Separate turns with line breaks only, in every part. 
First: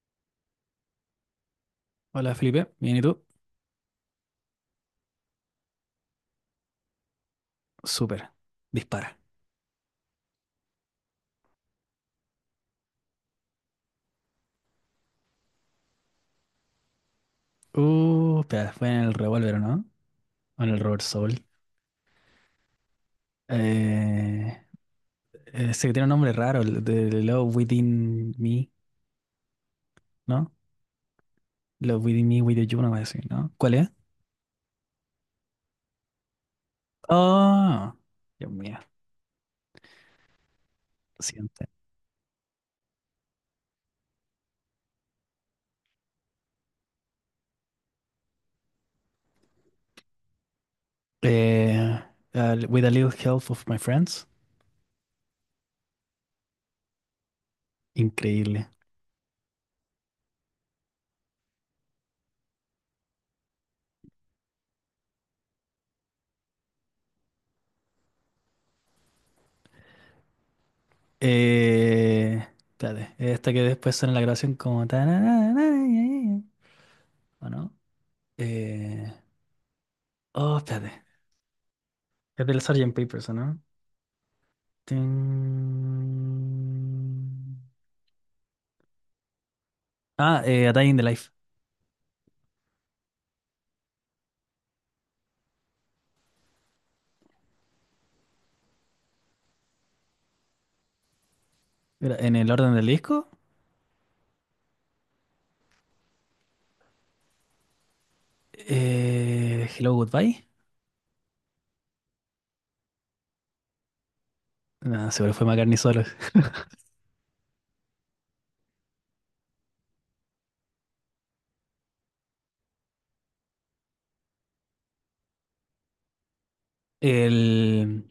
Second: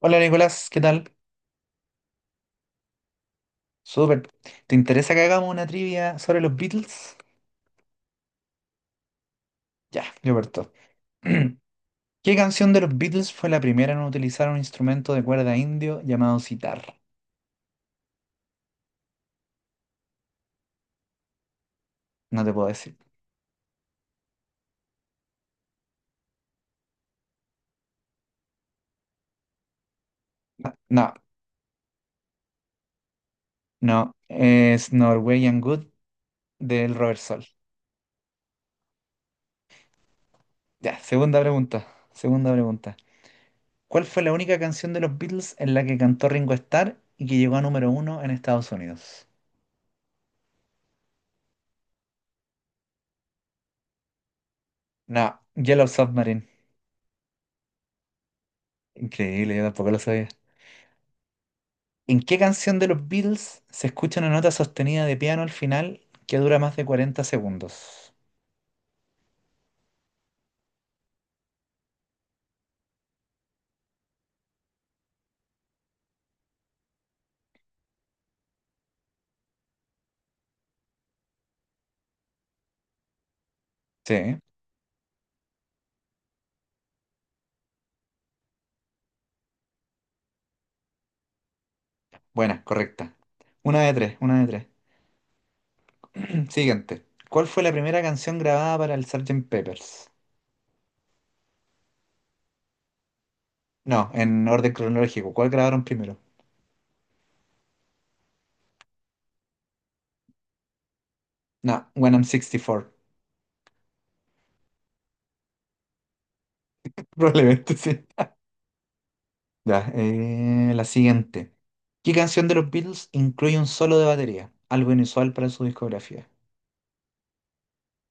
Hola Nicolás, ¿qué tal?
Hola Felipe, ¿bien y tú?
Súper. ¿Te interesa que hagamos una trivia sobre los Beatles?
Súper, dispara.
Ya, yo parto. ¿Qué canción de los Beatles fue la primera en utilizar un instrumento de cuerda indio llamado sitar?
Espera, fue en el revólver, ¿no? O en el Robert Soul.
No te puedo decir.
Eh, ese que tiene un nombre raro, el de Love Within Me, ¿no?
No, no,
Love Within Me, Within You, no voy a decir, ¿no? ¿Cuál es?
no. Es Norwegian Wood del Robert Sol.
Oh, Dios mío,
Ya,
lo
segunda
siento.
pregunta. Segunda pregunta. ¿Cuál fue la única canción de los Beatles en la que cantó Ringo Starr y que llegó a número uno en Estados Unidos?
Eh, with a little help of my friends.
No, Yellow Submarine.
Increíble.
Increíble, yo tampoco lo sabía. ¿En qué canción de los Beatles se escucha una nota sostenida de piano al final que dura más de 40 segundos?
Espérate, esta que después suena en la grabación como tararara, ¿o no? Eh, oh, espérate. Es del Sgt. Papers, ¿o no?
Sí,
Tin. A Day in the Life.
buena, correcta. Una de tres, una de tres. Siguiente. ¿Cuál fue la primera canción grabada para el Sgt. Peppers?
Era en el orden del disco.
No, en orden cronológico. ¿Cuál grabaron primero?
Hello, Goodbye.
No, When I'm 64.
No, seguro fue McCartney solo.
Probablemente sí. Ya, la siguiente. ¿Qué canción de los Beatles incluye un solo de batería? Algo inusual para su discografía.
El...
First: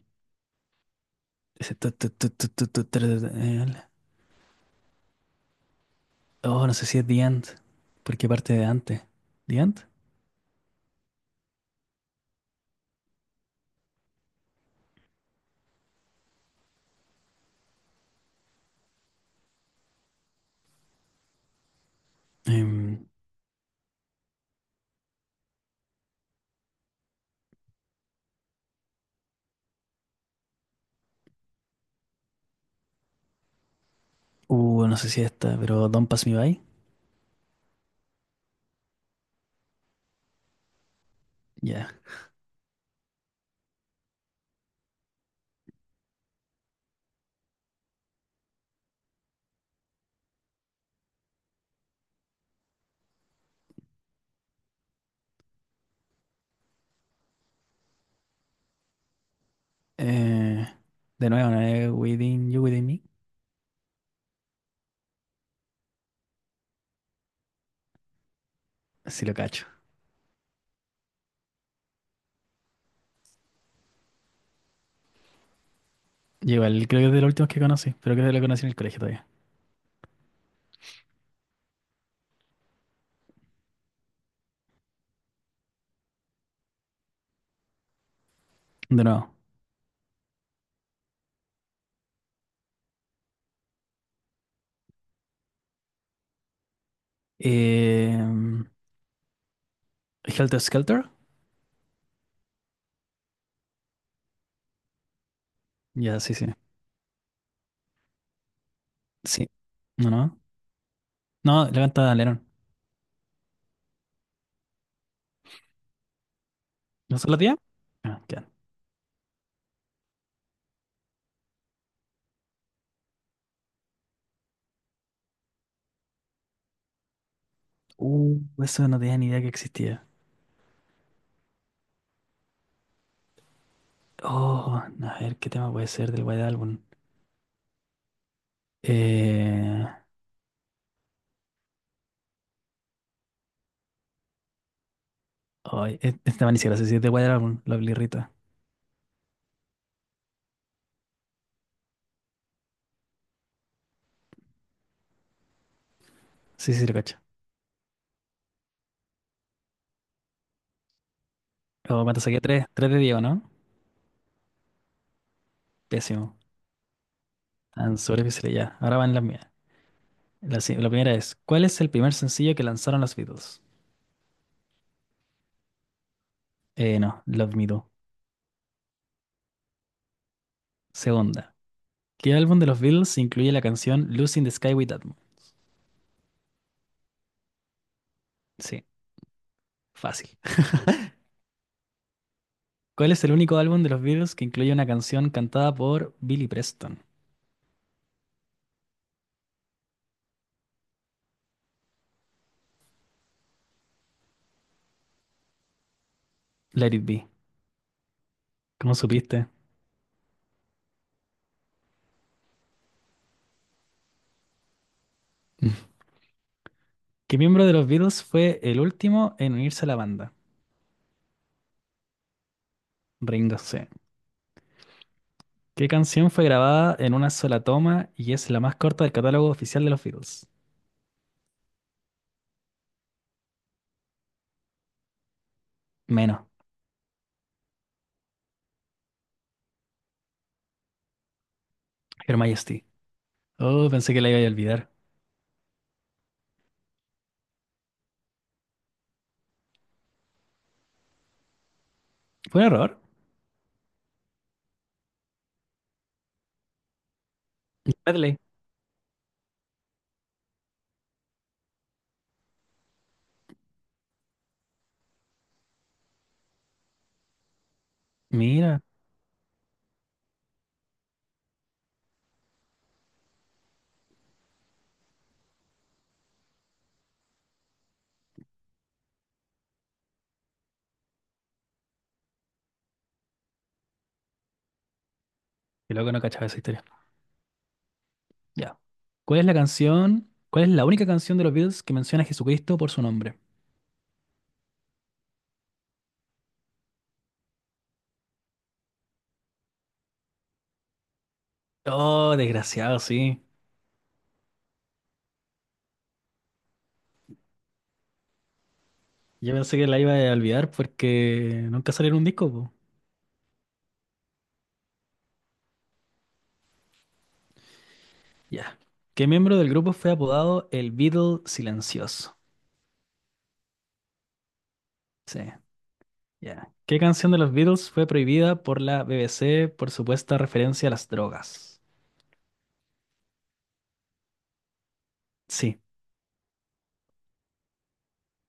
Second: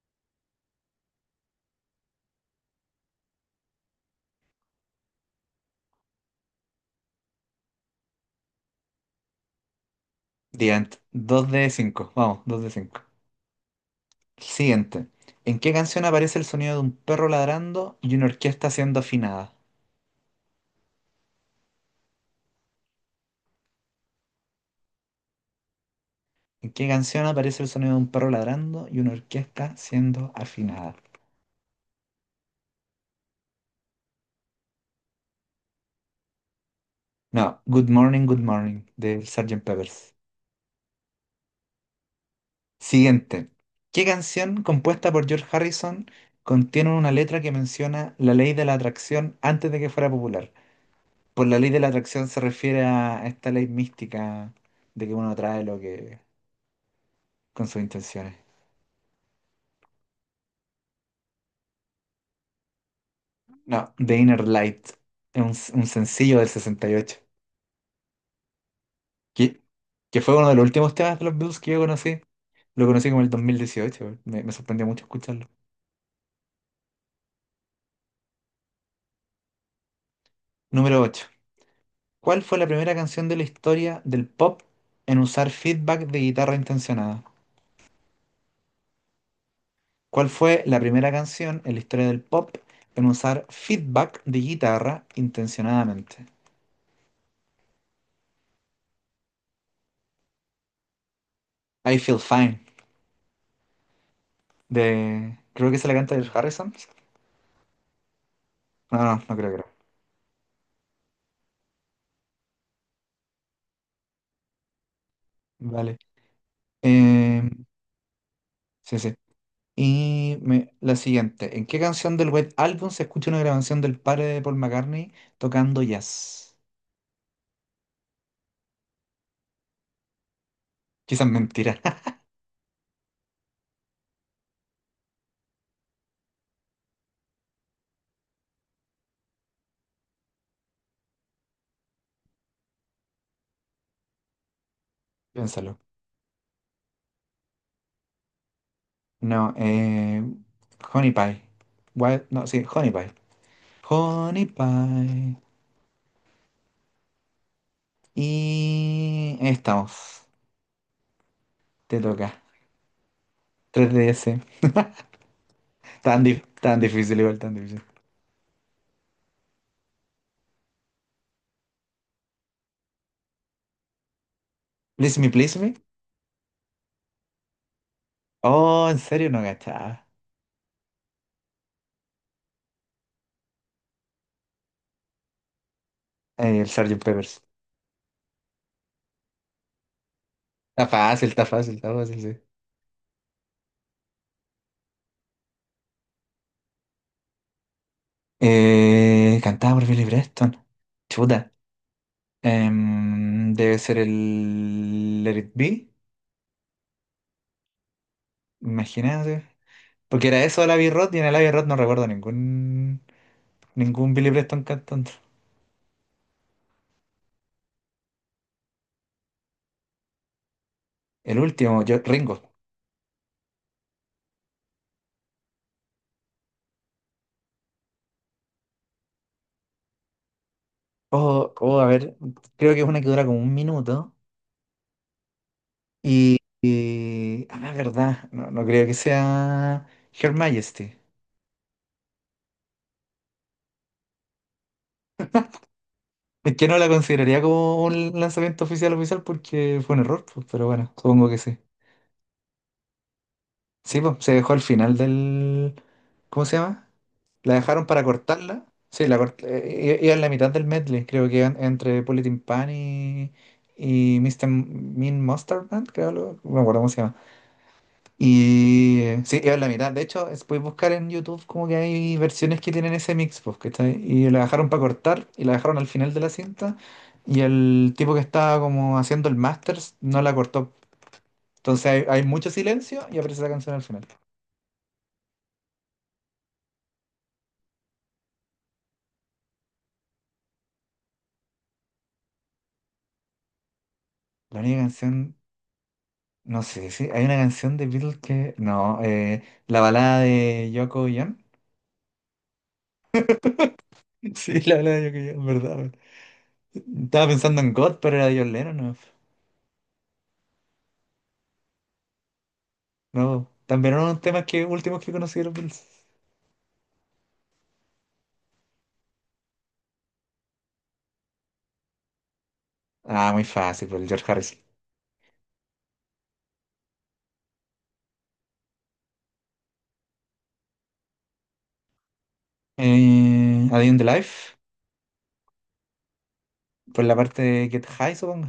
Ese tu, tu, tu, tu, tu, tu, tu, oh, no sé si es The End. ¿Por qué parte de antes? ¿The End?
The End. 2 de 5. Vamos, 2 de 5. Siguiente. ¿En qué canción aparece el sonido de un perro ladrando y una orquesta siendo afinada?
Em,
¿En qué canción aparece el sonido de un perro ladrando y una orquesta siendo afinada?
no sé si esta, pero Don't Pass Me By.
No, Good Morning, Good Morning, del Sgt. Peppers.
Ya.
Siguiente. ¿Qué canción compuesta por George Harrison contiene una letra que menciona la ley de la atracción antes de que fuera popular? Por la ley de la atracción se refiere a esta ley mística de que uno atrae lo que con sus intenciones.
Eh, de nuevo, ¿no es Within You, Within Me?
No, The Inner Light, es un sencillo del 68
Sí lo
que,
cacho.
que fue uno de los últimos temas de los Beatles que yo conocí. Lo conocí como el 2018, güey. Me sorprendió mucho escucharlo.
Yo igual creo que es de los últimos que conocí, pero creo que lo conocí en el colegio todavía.
Número ocho. ¿Cuál fue la primera canción de la historia del pop en usar feedback de guitarra intencionada?
De nuevo.
¿Cuál fue la primera canción en la historia del pop en usar feedback de guitarra intencionadamente?
Em, Helter Skelter.
I Feel Fine, de... Creo que se la canta
Ya,
el
sí, sí.
Harrison. No, no, no creo
Sí.
que era.
No, no. No, la canta Lennon.
Vale.
¿No se la
Eh,
tía? Ah, ya.
sí, sí. Y la siguiente, ¿en qué canción del White Album se escucha una grabación del padre de Paul McCartney tocando jazz?
Eso no tenía ni idea que existía.
Quizás mentira,
Oh, a ver, ¿qué tema puede ser del White Album? Eh,
piénsalo.
ay, este tema ni siquiera sé si es de White Album, la Blirrita.
No, Honey Pie. No, sí, Honey Pie. Honey Pie.
Sí, sí, lo cacho.
Y ahí estamos. Te
Oh, ¿cuánto
toca.
saqué? Tres. Tres de Diego, ¿no?
3DS.
Pésimo.
Tan difícil, igual tan difícil.
Tan sobre difíciles ya. Ahora van las mías. La, si- la primera es, ¿cuál es el primer sencillo que lanzaron los Beatles?
Please me, please me.
No, Love Me Do.
Oh, en serio, no gachaba.
Segunda. ¿Qué álbum de los Beatles incluye la canción Lucy in the Sky with That Moon?
El Sgt. Peppers.
Sí, fácil.
Está fácil, está fácil, está fácil, sí.
¿Cuál es el único álbum de los Beatles que incluye una canción cantada por Billy Preston?
Cantada por Billy Preston. Chuta. Debe ser el Let It Be,
Let It Be. ¿Cómo
imagínate.
supiste?
Porque era eso de Abbey Road y en el Abbey Road no recuerdo ningún Billy Preston cantando.
¿Qué miembro de los Beatles fue el último en unirse a la banda?
El último, yo, Ringo.
Ringo C. ¿Qué canción fue grabada en una sola toma y es la más corta del catálogo oficial de los Beatles?
Oh, oh, a ver, creo que es una que dura como un minuto.
Menos.
Ah, verdad, no creo que sea Her Majesty.
Her Majesty. Oh, pensé que la iba a olvidar.
Es que no la consideraría como un lanzamiento oficial oficial porque fue un error, pues, pero bueno, supongo que sí.
Fue un error.
Sí, pues, se dejó al final del... ¿Cómo se llama? La dejaron para
Medley.
cortarla. Sí, iba en la mitad del medley, creo que iban entre Politin Pan y Mister Mean Monster Band, creo, no me acuerdo cómo se llama.
Mira,
Y sí, iba en la mitad. De hecho, puedes buscar en YouTube como que hay versiones que tienen ese mix, pues, ¿cachai? Y la dejaron para cortar y la dejaron al final de la cinta. Y el tipo que estaba como haciendo el masters no la cortó. Entonces hay mucho silencio y aparece la canción al final.
qué loco no cachaba esa historia. Ya. ¿Cuál es la canción? ¿Cuál es la única canción de los Beatles que menciona a Jesucristo por su nombre?
La única canción. No sé sí hay una canción de Beatles que. No, la balada de Yoko y John.
Oh, desgraciado, sí.
Sí, la balada de Yoko y John, verdad. Verdad. Estaba pensando en God, pero era de John Lennon. No,
Yo pensé que la iba a olvidar porque nunca salió en un disco, po.
no, también eran unos temas últimos que conocí de los Beatles.
Ya. ¿Qué miembro del grupo fue apodado el Beatle Silencioso?
Ah, muy fácil, por el George Harrison.
Sí, ya. ¿Qué canción de los Beatles fue prohibida por la BBC por supuesta referencia a las drogas?
A Day in the Life,
Sí.
por la parte de Get High, supongo.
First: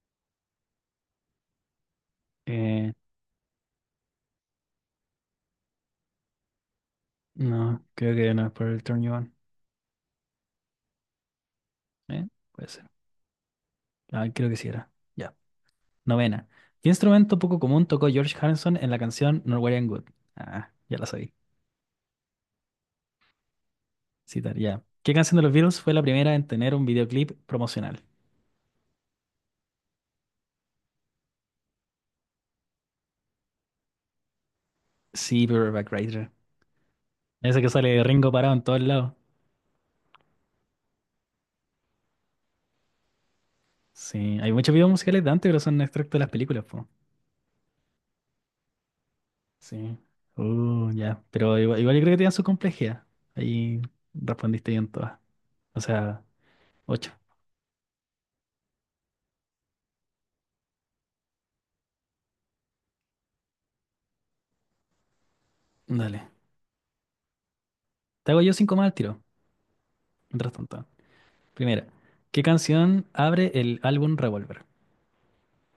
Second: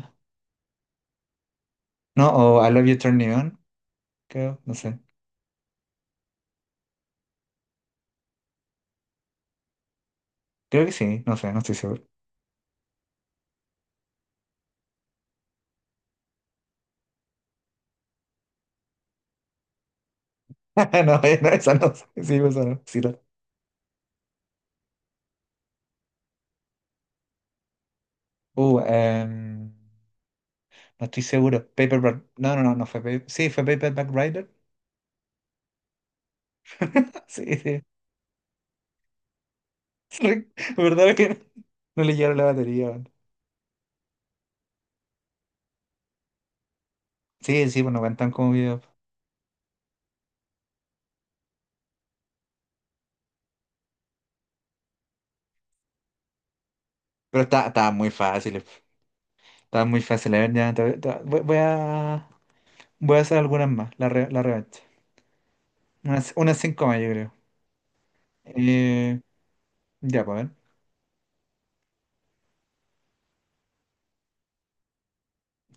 No, o I Love
Eh,
You Turn Me On, creo, no sé.
no, creo que no es por el Turn You On.
Creo que sí, no sé, no estoy seguro.
¿Eh? Puede ser. Ah, creo que sí era. Ya. Novena. ¿Qué instrumento poco común tocó George Harrison en la canción Norwegian Wood? Ah,
No,
ya la sabí.
no, esa no, sí, no.
Citar, ya. ¿Qué canción de los Beatles fue la primera en tener un videoclip promocional?
Uh, em, No estoy seguro. Paperback. No, no, no, no fue Sí, fue Paperback rider.
Sí, Paperback Writer.
Sí,
Ese que
sí.
sale Ringo parado en todos lados.
Re- ¿Verdad que no le llevaron la batería? Weón.
Sí, hay muchos videos musicales de antes, pero son extractos de las películas, po.
Sí, sí, pues no cuentan como videos.
Sí. Ya. Pero igual, igual yo creo que tenían su complejidad. Ahí respondiste bien todas. O sea, ocho.
Pero estaba muy fácil. Estaba muy fácil. A ver, ya, voy a hacer algunas más. La revancha.
Dale.
Unas cinco más, yo creo.
Te hago yo cinco más al
Eh,
tiro.
ya, pues a
Mientras
ver.
tanto. Primera. ¿Qué canción abre el álbum Revolver?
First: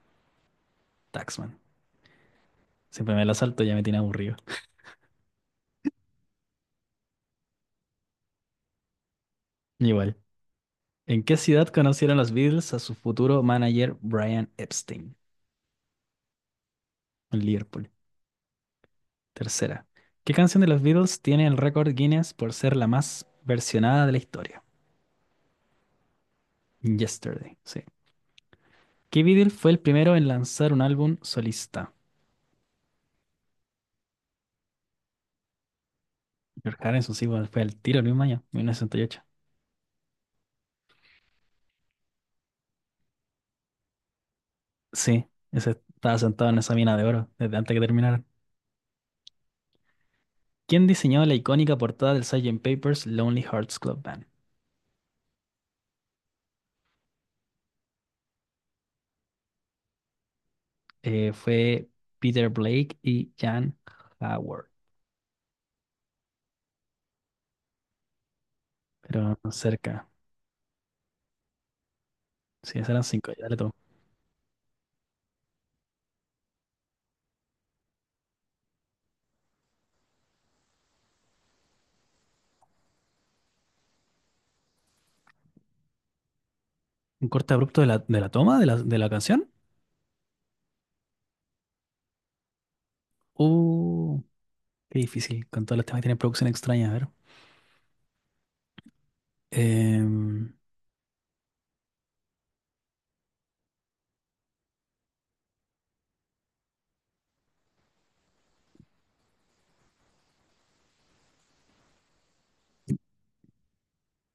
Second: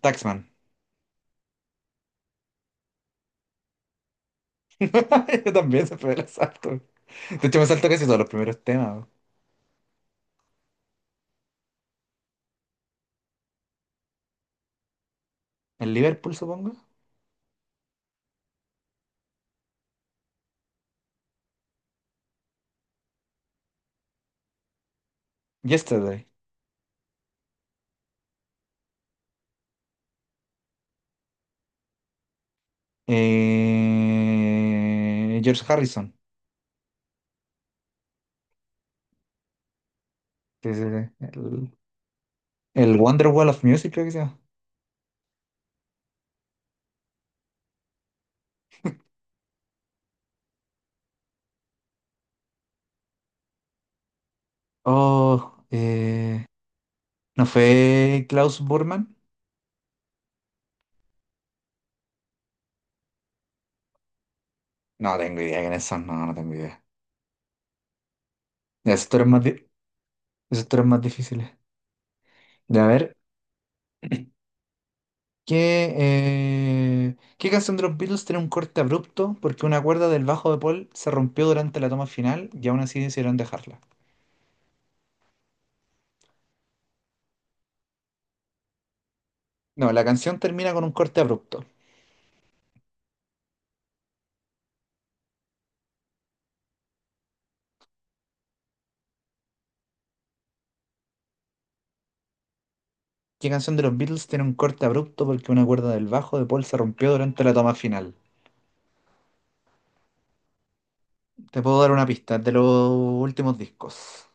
Taxman.
Taxman. Siempre me la salto, ya me tiene aburrido.
Yo también se fue el asalto. De hecho, me salto casi todos los primeros temas. Weón.
Igual. ¿En qué ciudad conocieron los Beatles a su futuro manager Brian Epstein?
El Liverpool, supongo.
En Liverpool. Tercera. ¿Qué canción de los Beatles tiene el récord Guinness por ser la más versionada de la historia?
Yesterday.
Yesterday, sí. ¿Qué Beatle fue el primero en lanzar un álbum solista?
George Harrison.
George Harrison, sí, bueno, fue el tiro el mismo año, 1968.
Sí, sí, sí. El Wonder Wall of Music, creo que se llama.
Sí, ese estaba sentado en esa mina de oro desde antes que terminaran. ¿Quién diseñó la icónica portada del Sgt. Pepper's Lonely Hearts Club Band?
Oh, ¿no fue Klaus Burman?
Fue Peter Blake y Jan Howard,
No tengo idea quiénes son, no tengo idea. Ya,
pero cerca.
esos tres más difíciles. De
Sí,
A
esas eran
ver,
cinco, ya le tomo.
¿qué canción de los Beatles tiene un corte abrupto porque una cuerda del bajo de Paul se rompió durante la toma final y aún así decidieron dejarla?
Un corte abrupto de la toma de la canción.
No, la canción termina con un corte abrupto.
Uh, qué difícil, con todos los temas que tienen producción extraña, a ver. Em,
¿Qué canción de los Beatles tiene un corte abrupto porque una cuerda del bajo de Paul se rompió durante la toma final? Te puedo dar una pista de los últimos discos.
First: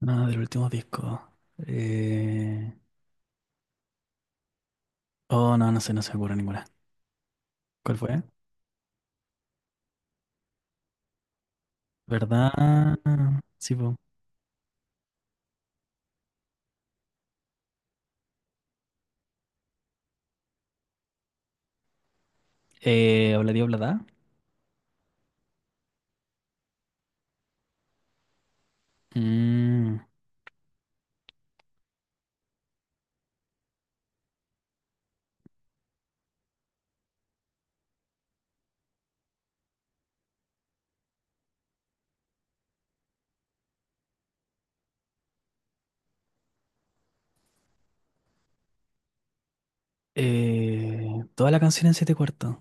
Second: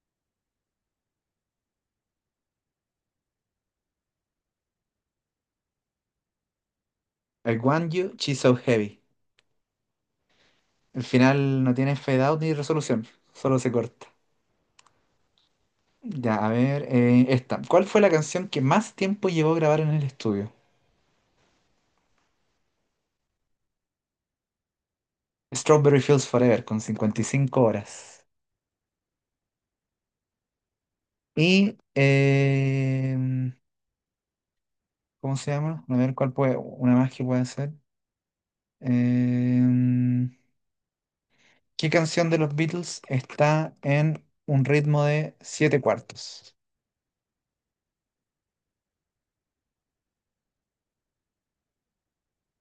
no, del último disco. Eh, oh, no, no sé, no se me ocurre ninguna.
I Want
¿Cuál
You,
fue?
She's So Heavy. El final no tiene fade out ni
¿Verdad?
resolución, solo se
Sí, po.
corta. Ya, a ver, esta. ¿Cuál fue la canción que más tiempo llevó a grabar en el estudio?
Obladí Oblada.
Strawberry Fields Forever, con 55 horas.
Mm,
Y, ¿cómo se llama? A ver, ¿cuál puede, una más que puede ser? Eh, ¿Qué canción de los Beatles está en un ritmo de 7 cuartos?
eh, toda la canción en siete cuartos.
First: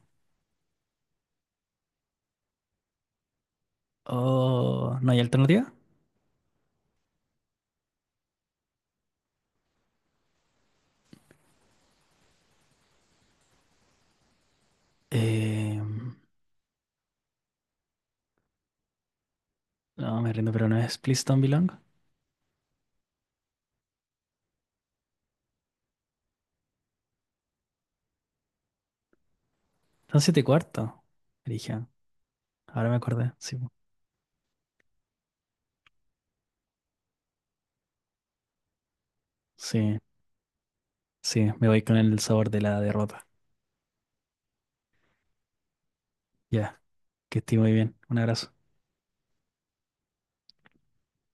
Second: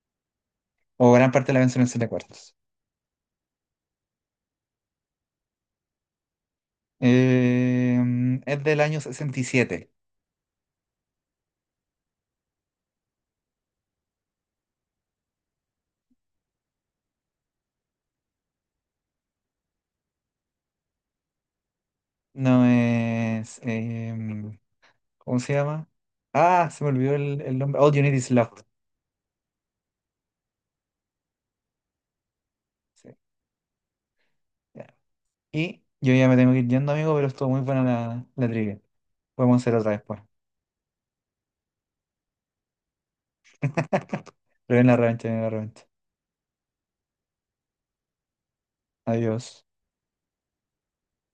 O gran parte de la canción en 7 cuartos.
Oh, ¿no hay alternativa?
Es del año sesenta y siete.
Eh, no, me rindo, pero no es Please Don't Belong.
No es. ¿Cómo se llama? Ah, se me olvidó el nombre. All You Need Is Love.
Son siete y cuarto. Dije, ahora me
Sí,
acordé. Sí, po.
ya. Y yo ya me tengo que ir yendo, amigo, pero estuvo muy buena la trivia. Podemos hacer otra
Sí,
después.
sí, me voy con el sabor de la derrota.
Pero en la revancha, en la revancha.
Ya, que esté muy bien. Un abrazo.
Adiós.